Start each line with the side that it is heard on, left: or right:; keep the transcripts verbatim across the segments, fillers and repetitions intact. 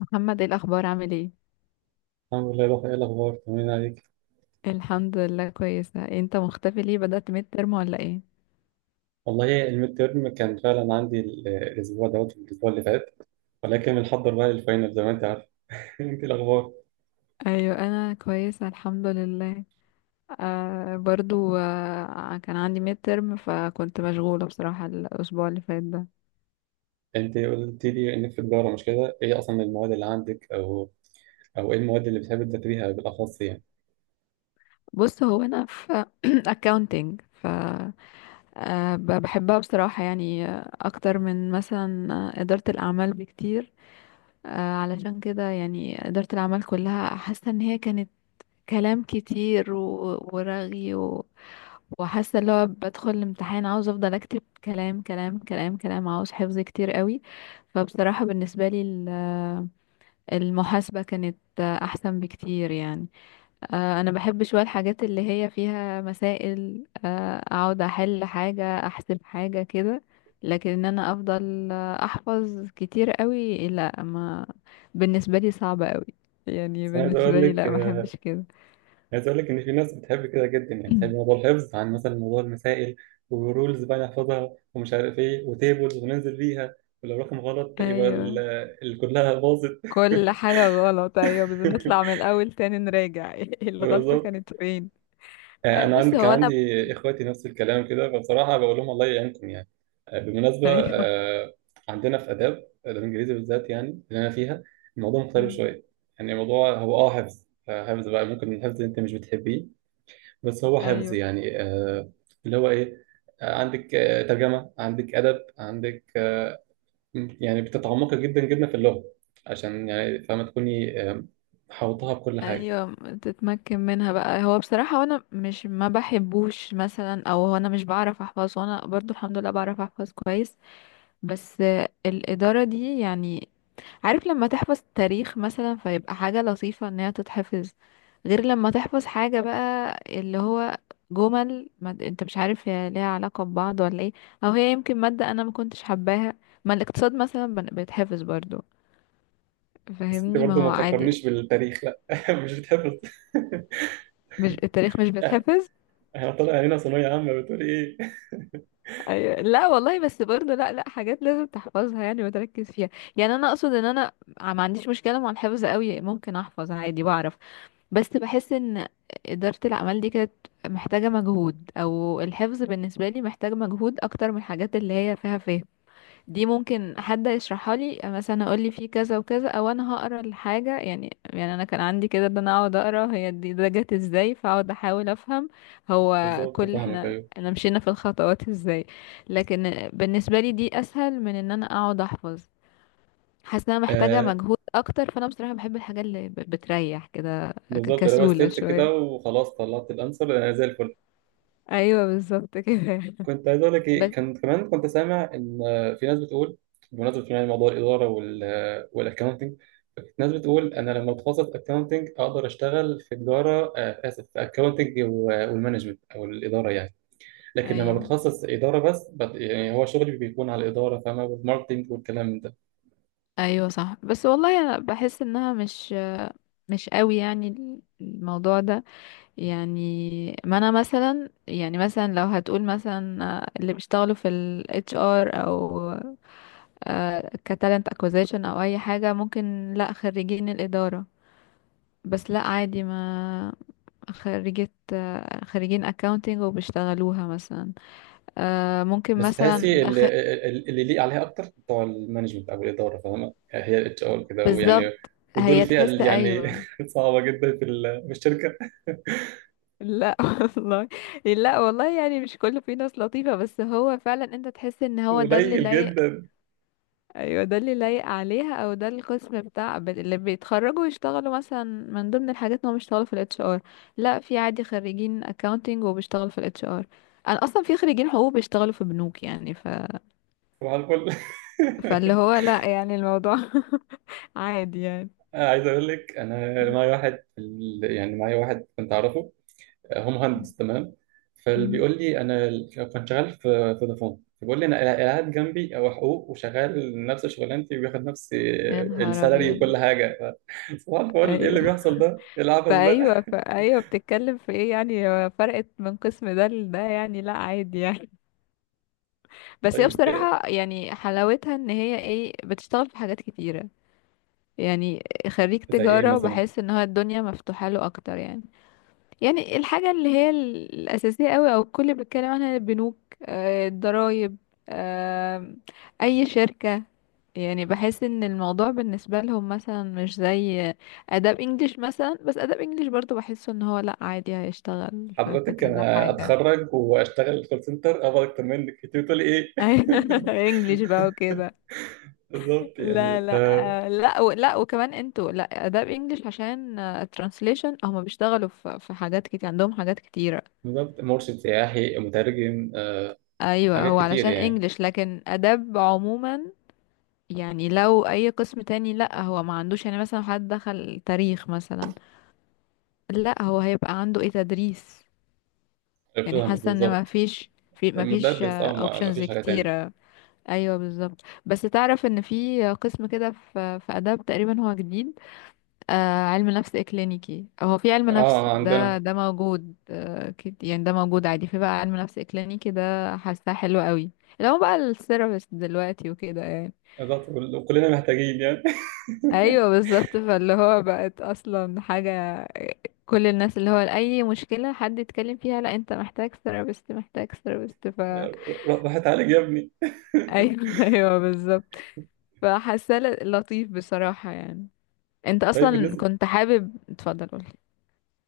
left: محمد، ايه الاخبار؟ عامل ايه؟
right: الحمد لله. روح، ايه الاخبار؟ طمنين عليك.
left: الحمد لله كويسه. انت مختفي ليه؟ بدأت ميد ترم ولا ايه؟
right: والله الميد تيرم كان فعلا عندي ال- الاسبوع دوت الاسبوع اللي فات، ولكن بنحضر بقى للفاينل زي ما انت عارف. انت إيه الاخبار؟
left: ايوه انا كويسه الحمد لله. آه برضو آه كان عندي ميد ترم فكنت مشغوله بصراحه الاسبوع اللي فات ده.
right: انت قلت لي انك في تجاره، مش كده؟ ايه اصلا المواد اللي عندك، او او ايه المواد اللي بتحب تذاكريها بالاخص يعني؟
left: بص، هو انا في accounting. ف آه ب- بحبها بصراحه، يعني آه، اكتر من مثلا آه، اداره الاعمال بكتير. آه علشان كده يعني اداره الاعمال كلها حاسه ان هي كانت كلام كتير و- ورغي، وحاسه اللي هو بدخل الامتحان عاوز افضل اكتب كلام كلام كلام كلام، عاوز حفظ كتير قوي. فبصراحه بالنسبه لي ال- المحاسبه كانت احسن بكتير يعني. آه، انا بحب شويه الحاجات اللي هي فيها مسائل، آه، اقعد احل حاجه، احسب حاجه كده. لكن ان انا افضل آه، احفظ كتير قوي، لا، ما بالنسبه لي صعبه قوي. يعني
right: بس أنا عايز اقول
left: بالنسبه لي
right: لك،
left: لا، ما
right: آه،
left: احبش كده.
right: عايز اقول لك ان في ناس بتحب كده جدا، يعني بتحب موضوع الحفظ عن مثلا موضوع المسائل. ورولز بقى نحفظها ومش عارف ايه وتيبلز وننزل بيها، ولو رقم غلط يبقى ال-
left: ايوه،
right: ال- كلها باظت.
left: كل حاجة غلط، أيوة، بنطلع من الأول تاني نراجع الغلطة
right: بالظبط.
left: كانت فين.
right: آه،
left: أي-
right: انا
left: بص،
right: عندي كان
left: هو أنا
right: عندي اخواتي نفس الكلام كده، فبصراحه بقول لهم الله يعينكم يعني. آه، بالمناسبه،
left: أيوة.
right: آه، عندنا في اداب، آه، الانجليزي بالذات يعني اللي انا فيها، الموضوع مختلف
left: مم.
right: شويه. يعني الموضوع هو اه حفظ، آه، حفظ بقى، ممكن الحفظ انت مش بتحبيه بس هو حفظ
left: أيوة.
right: يعني، آه، اللي هو ايه، آه، عندك آه، ترجمه، عندك ادب، عندك، آه، يعني بتتعمقي جدا جدا في اللغه، عشان يعني فاهمه تكوني آه، محوطاها بكل حاجه.
left: أيوة تتمكن منها بقى. هو بصراحة أنا مش ما بحبوش مثلا، أو هو أنا مش بعرف أحفظ، وأنا برضو الحمد لله بعرف أحفظ كويس. بس الإدارة دي يعني، عارف لما تحفظ تاريخ مثلا فيبقى حاجة لطيفة ان هي تتحفظ، غير لما تحفظ حاجة بقى اللي هو جمل، ما انت مش عارف هي ليها علاقة ببعض ولا ايه، او هي يمكن مادة انا ما كنتش حباها. ما الاقتصاد مثلا بن- بيتحفظ برضو،
right: بس انت
left: فاهمني؟ ما
right: برضه
left: هو
right: ما
left: عادي.
right: تفكرنيش بالتاريخ، لا، مش بتحفظ.
left: مش التاريخ مش
right: إح-
left: بيتحفظ؟
right: احنا طالع هنا ثانوية عامة بتقول ايه؟
left: أيوة. لا والله، بس برضو لا، لا حاجات لازم تحفظها يعني وتركز فيها. يعني انا اقصد ان انا ما عنديش مشكلة مع الحفظ قوي، ممكن احفظ عادي بعرف. بس بحس ان إدارة الأعمال دي كانت محتاجة مجهود، أو الحفظ بالنسبة لي محتاج مجهود أكتر من الحاجات اللي هي فيها فهم. دي ممكن حد يشرحها لي مثلا، أقول لي في كذا وكذا، أو أنا هقرا الحاجة يعني. يعني أنا كان عندي كده إن أنا أقعد أقرا هي دي ده جت إزاي، فأقعد أحاول أفهم هو
right: بالظبط،
left: كل،
right: فاهمك.
left: إحنا
right: ايوه،
left: احنا مشينا في الخطوات إزاي. لكن بالنسبة لي دي أسهل من إن أنا أقعد أحفظ. حاسه انها محتاجه
right: آه
left: مجهود اكتر، فانا بصراحه بحب الحاجات اللي ب- بتريح كده، ك-
right: بالظبط اللي هو
left: كسوله
right: ستيبس
left: شويه.
right: كده وخلاص طلعت الانسر انا زي الفل.
left: ايوه بالظبط كده
right: كنت عايز اقول لك ايه،
left: بس
right: كان كمان كنت سامع ان آه، في ناس بتقول، بمناسبة يعني موضوع الإدارة وال آه، والأكونتنج. ناس بتقول أنا لما أتخصص أكونتنج أقدر أشتغل في تجارة، آه، آسف، في أكونتنج والمانجمنت أو الإدارة يعني. لكن لما
left: ايوه.
right: بتخصص إدارة بس، بت- يعني هو شغلي بيكون على الإدارة، فاهمة، والماركتنج والكلام ده.
left: ايوه صح، بس والله انا بحس انها مش مش قوي يعني ال- الموضوع ده يعني. ما انا مثلا يعني مثلا لو هتقول مثلا آه، اللي بيشتغلوا في ال H R، او آه، كتالنت اكوزيشن، او اي حاجه ممكن، لا خريجين الاداره، بس لا عادي ما، خريجة، آه، خريجين accounting وبيشتغلوها مثلا، آه، ممكن
right: بس
left: مثلا
right: تحسي اللي
left: أخ...
right: اللي ليه عليها اكتر بتوع المانجمنت او الاداره، فاهمه يعني، هي الاتش ار كده ويعني،
left: بالظبط.
right: ودول
left: هي
right: فئه
left: تحس،
right: اللي يعني
left: ايوه.
right: صعبه جدا في ال- في الشركه.
left: لا والله، لا والله يعني مش كله، فيه ناس لطيفة، بس هو فعلا انت تحس ان هو ده اللي
right: قليل
left: لايق.
right: جدا.
left: ايوه ده اللي لايق عليها، او ده القسم بتاع ب- اللي بيتخرجوا يشتغلوا، مثلا من ضمن الحاجات ان هم بيشتغلوا في الاتش ار. لا، في عادي خريجين accounting وبيشتغلوا في الاتش ار. انا اصلا في خريجين حقوق بيشتغلوا في بنوك يعني، ف...
right: صباح الفل.
left: فاللي هو لا يعني الموضوع عادي يعني.
right: عايز اقول لك، انا معايا واحد في ال- يعني معايا واحد كنت اعرفه، هو مهندس تمام.
left: مم.
right: فبيقول لي انا كنت شغال في في فودافون، فبيقول لي انا قاعد جنبي، او حقوق، وشغال نفس شغلانتي وبياخد نفس
left: يا نهار
right: السالري
left: ابيض.
right: وكل حاجه. ف- صباح الفل، ايه اللي
left: ايوه.
right: بيحصل ده؟ ايه العبث ده؟
left: فايوه فايوه بتتكلم في ايه يعني؟ هو فرقت من قسم ده لده يعني، لا عادي يعني. بس هي
right: طيب،
left: بصراحه يعني حلاوتها ان هي ايه، بتشتغل في حاجات كتيره يعني. خريج
right: زي ايه
left: تجاره
right: مثلا؟
left: بحس ان هو الدنيا مفتوحه له اكتر يعني. يعني الحاجة اللي هي ال- الأساسية قوي أو الكل بيتكلم عنها، البنوك، آه، الضرايب، آه، أي شركة. يعني بحس ان الموضوع بالنسبة لهم مثلا مش زي آداب انجليش مثلا. بس آداب انجليش برضو بحسه ان هو لأ، عادي هيشتغل في, في
right: حضرتك
left: كذا
right: انا
left: حاجة.
right: اتخرج واشتغل كول سنتر ابقى اكتر منك، انت بتقولي ايه؟
left: انجليش بقى وكده.
right: بالظبط يعني،
left: لا لا
right: ف-
left: آه، لا و- لا وكمان انتوا، لا آداب انجليش عشان ترانسليشن، هما بيشتغلوا في, في حاجات كتير، عندهم حاجات كتيرة.
right: بالظبط مرشد سياحي مترجم، آه،
left: ايوه،
right: حاجات
left: هو
right: كتير
left: علشان
right: يعني.
left: انجليش، لكن اداب عموما يعني، لو اي قسم تاني لا هو ما عندوش يعني، مثلا حد دخل تاريخ مثلا، لا هو هيبقى عنده ايه، تدريس. يعني
right: فاهمك
left: حاسه ان ما
right: بالظبط،
left: فيش، في ما فيش
right: مدرس، اه ما ما
left: اوبشنز
right: فيش حاجه تانية.
left: كتيره. ايوه بالظبط. بس تعرف ان في قسم كده في في اداب تقريبا هو جديد، آه، علم نفس اكلينيكي. هو في علم نفس،
right: اه
left: ده
right: عندنا.
left: ده موجود آه كت- يعني ده موجود عادي، في بقى علم نفس اكلينيكي، ده حاساه حلو قوي، اللي هو بقى الثيرابيست دلوقتي وكده يعني.
right: بالظبط كل- كلنا محتاجين يعني.
left: ايوه بالظبط، فاللي هو بقت اصلا حاجه، كل الناس اللي هو اي مشكله حد يتكلم فيها، لا انت محتاج ثيرابيست محتاج ثيرابيست. ف ايوه
right: روح روح اتعالج يا ابني.
left: ايوه بالظبط. فحاساه ل- لطيف بصراحه يعني. انت
right: طيب،
left: اصلا
right: بالنسبه،
left: كنت حابب، اتفضل قولي.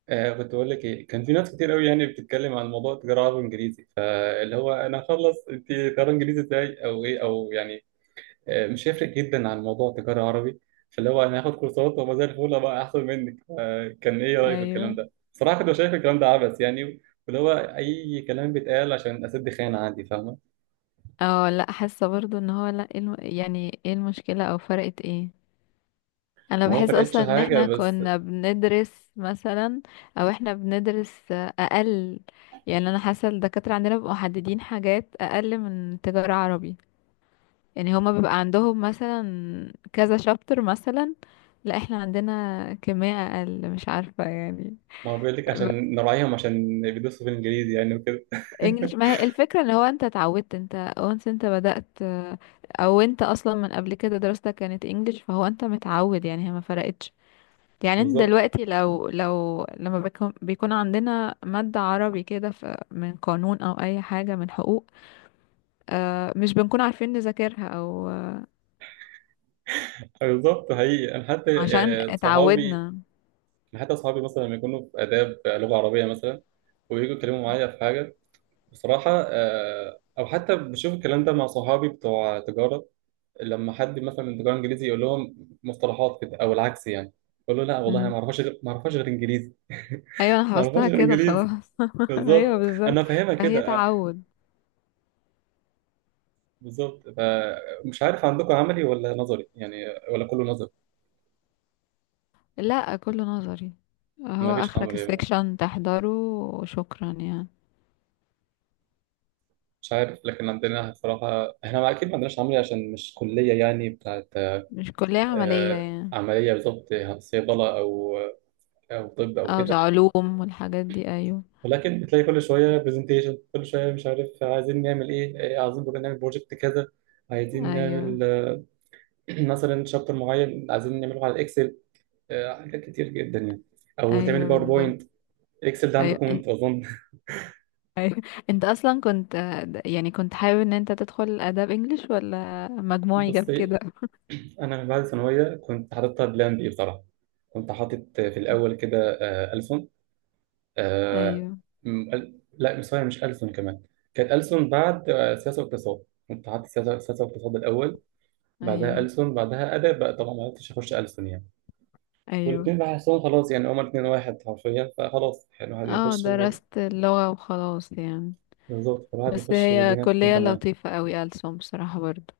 right: آه كنت بقول لك ايه، كان في ناس كتير قوي يعني بتتكلم عن موضوع التجاره عربي وانجليزي، فاللي هو انا هخلص انت تجاره انجليزي ازاي او ايه او يعني، آه مش هيفرق جدا عن موضوع التجاره عربي. فاللي هو انا هاخد كورسات وما زي الفل بقى احسن منك. آه كان ايه رايك في الكلام
left: ايوه.
right: ده؟ صراحه كنت شايف الكلام ده عبث يعني، واللي هو اي كلام بيتقال عشان اسد خانه عندي، فاهمه؟
left: اه لا، حاسه برضو ان هو لا، ايه الم... يعني ايه المشكله او فرقت ايه؟ انا
right: ما هو ما
left: بحس
right: فرقتش
left: اصلا ان
right: حاجه
left: احنا
right: بس.
left: كنا بندرس مثلا، او احنا بندرس اقل. يعني انا حاسه الدكاتره عندنا بيبقوا محددين حاجات اقل من تجاره عربي. يعني هما بيبقى عندهم مثلا كذا شابتر مثلا، لا احنا عندنا كمية اقل، مش عارفه يعني.
right: ما هو بيقول لك عشان نراعيهم، عشان بيدرسوا في الانجليزي يعني وكده.
left: انجلش، ما هي الفكرة ان هو انت اتعودت، انت once انت بدأت، آه، او انت اصلا من قبل كده دراستك كانت انجلش، فهو انت متعود يعني، هي ما فرقتش. يعني انت
right: بالظبط.
left: دلوقتي لو لو لما بيكون, بيكون عندنا مادة عربي كده ف- من قانون او اي حاجة من حقوق، آه، مش بنكون عارفين نذاكرها، او آه،
right: بالظبط، حقيقي انا حتى
left: عشان
right: يعني صحابي،
left: اتعودنا.
right: أنا حتى صحابي مثلا لما يكونوا في اداب لغه عربيه مثلا ويجوا يتكلموا معايا في حاجه بصراحه، آه، او حتى بشوف الكلام ده مع صحابي بتوع تجاره لما حد مثلا من تجاره انجليزي يقول لهم مصطلحات كده او العكس يعني، يقول له لا والله أنا ما
left: مم.
right: اعرفهاش غير، ما اعرفهاش غير انجليزي.
left: ايوه انا
right: ما اعرفهاش
left: حفظتها
right: غير
left: كده
right: انجليزي.
left: خلاص. ايوه
right: بالظبط انا
left: بالظبط.
right: فاهمها
left: فهي
right: كده.
left: تعود.
right: بالظبط، فمش عارف عندكم عملي ولا نظري يعني، ولا كله نظري؟
left: لا كله نظري.
right: ما
left: هو
right: فيش
left: اخرك
right: عملي؟
left: السكشن تحضره وشكرا يعني.
right: مش عارف، لكن عندنا بصراحة احنا ما- اكيد ما عندناش عملي عشان مش كلية يعني بتاعت،
left: مش كلية عملية
right: آه،
left: يعني،
right: عملية، بالظبط، صيدلة او، او طب او
left: اه بتاع
right: كده.
left: علوم والحاجات دي ايوه.
right: ولكن بتلاقي كل شوية برزنتيشن، كل شوية مش عارف عايزين نعمل ايه، إيه، عايزين بقى نعمل بروجكت كذا، عايزين
left: ايوه.
right: نعمل آه، مثلا شابتر معين عايزين نعمله على اكسل، حاجات كتير جدا يعني، او تعمل
left: ايوه بالظبط.
right: باوربوينت. اكسل ده
left: ايوه
right: عندكم
left: انت.
right: انتوا اظن.
left: أيوة. انت اصلا كنت يعني كنت حابب ان انت تدخل اداب انجليش، ولا مجموعي
right: بس
left: جاب كده؟
right: انا من بعد الثانويه كنت حاططها بلان بي بصراحه. كنت حاطط في الاول كده، آه، ألسن، آه،
left: ايوه.
right: م- أل- لا مش سوري، مش ألسن كمان. كانت ألسن بعد، آه، سياسه واقتصاد. كنت حاطط سياسه سياسه واقتصاد الاول، بعدها
left: ايوه.
right: ألسن، بعدها ادب بقى. طبعا ما عرفتش اخش ألسن يعني،
left: ايوه.
right: والاثنين بحسهم خلاص يعني هما الاثنين واحد حرفيا، فخلاص يعني الواحد
left: اه
right: يخش و-
left: درست اللغة وخلاص يعني.
right: بالظبط الواحد
left: بس
right: يخش
left: هي
right: والدنيا تكون
left: كلية
right: تمام.
left: لطيفة قوي ألسن بصراحة برضو.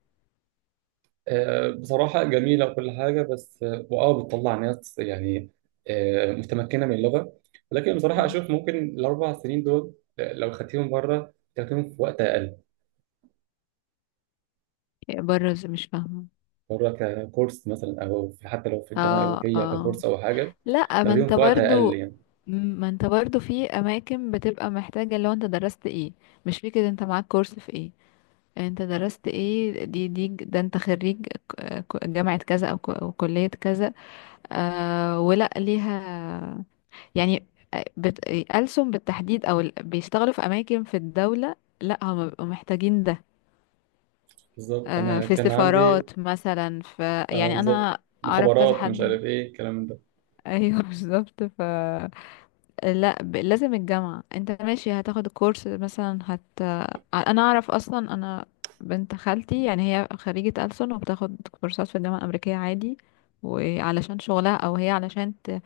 right: آه، بصراحة جميلة وكل حاجة، بس آه، وآه بتطلع ناس يعني آه، متمكنة من اللغة، ولكن بصراحة أشوف ممكن الأربع سنين دول، آه، لو خدتيهم بره تاخديهم في وقت أقل.
left: بره؟ مش فاهمة.
right: بره ككورس مثلا، أو في- حتى لو في الجامعة
left: اه
right: الأمريكية
left: اه.
right: ككورس أو حاجة،
left: لا ما
right: تاخديهم
left: انت
right: في وقت أقل
left: برضو،
right: يعني.
left: ما انت برضو في اماكن بتبقى محتاجة لو انت درست ايه. مش فكرة انت معاك كورس في ايه، انت درست ايه، دي دي ده انت خريج ك- ك- جامعة كذا، او ك- أو كلية كذا. آه، ولا ليها يعني، آه، بت... ألسن بالتحديد، او ال- بيشتغلوا في اماكن في الدولة، لا هم بيبقوا محتاجين ده.
right: بالظبط
left: آه،
right: أنا
left: في
right: كان عندي،
left: سفارات مثلا، في
right: آه،
left: يعني،
right: بالظبط
left: انا اعرف كذا
right: مخابرات مش
left: حد.
right: عارف إيه الكلام ده.
left: ايوه بالظبط ف، لا ب... لازم الجامعة، انت ماشي هتاخد الكورس مثلا هت، انا اعرف اصلا انا، بنت خالتي يعني هي خريجة ألسن وبتاخد كورسات في الجامعة الأمريكية عادي، وعلشان شغلها، او هي علشان ت...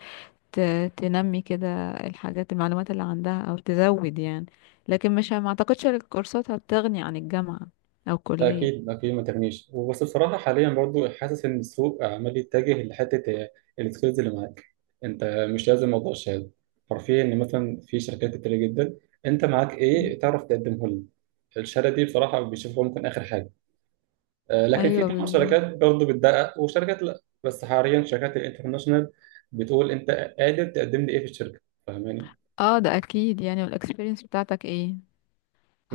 left: ت... تنمي كده الحاجات، المعلومات اللي عندها، او تزود يعني. لكن مش، ما اعتقدش ان الكورسات هتغني عن الجامعة او
right: لا
left: الكلية.
right: اكيد اكيد ما تغنيش، وبس بصراحه حاليا برضو حاسس ان السوق عمال يتجه لحته السكيلز اللي معاك انت. مش لازم موضوع الشهاده حرفيا، ان مثلا في شركات كتير جدا انت معاك ايه تعرف تقدمه لهم، الشهاده دي بصراحه بيشوفوها ممكن اخر حاجه. آه، لكن في
left: ايوه
right: طبعا
left: بالظبط.
right: شركات برضو بتدقق وشركات لا، بس حاليا شركات الانترناشونال بتقول انت قادر تقدم لي ايه في الشركه، فاهماني.
left: اه ده اكيد يعني، والاكسبيرينس بتاعتك ايه.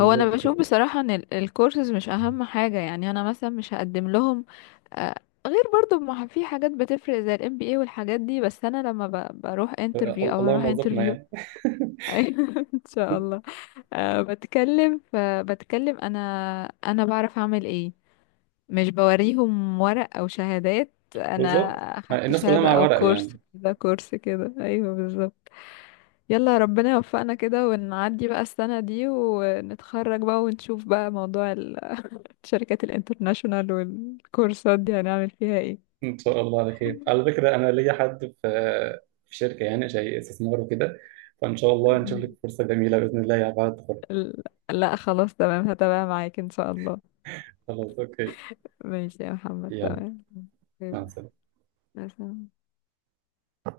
left: هو انا
right: كده.
left: بشوف بصراحة ان ال- الكورسز مش اهم حاجة يعني، انا مثلا مش هقدم لهم آه، غير، برضو ما في حاجات بتفرق زي الام بي اي والحاجات دي، بس انا لما ب- بروح
right: آه،
left: انترفيو او
right: اللهم
left: هروح
right: وفقنا
left: انترفيو.
right: يعني.
left: ان شاء الله. أه بتكلم، فبتكلم انا، انا بعرف اعمل ايه. مش بوريهم ورق او شهادات، انا
right: بالظبط
left: اخدت
right: الناس كلها
left: شهادة،
right: مع
left: او
right: ورق
left: كورس
right: يعني.
left: كده كورس كده، ايوه بالظبط. يلا ربنا يوفقنا كده، ونعدي بقى السنة دي ونتخرج بقى، ونشوف بقى موضوع ال- الشركات الانترناشونال والكورسات دي هنعمل فيها ايه.
right: ان شاء الله على خير. على فكره انا ليا حد في في شركه يعني شيء استثمار وكده، فان شاء الله نشوف لك
left: م.
right: فرصه جميله باذن الله يا بعد التخرج.
left: ال- لا خلاص تمام، هتابع معاك ان شاء الله.
right: خلاص، اوكي.
left: ماشي يا محمد
right: يلا،
left: تمام.
right: مع
left: طيب،
right: السلامه.
left: مثلا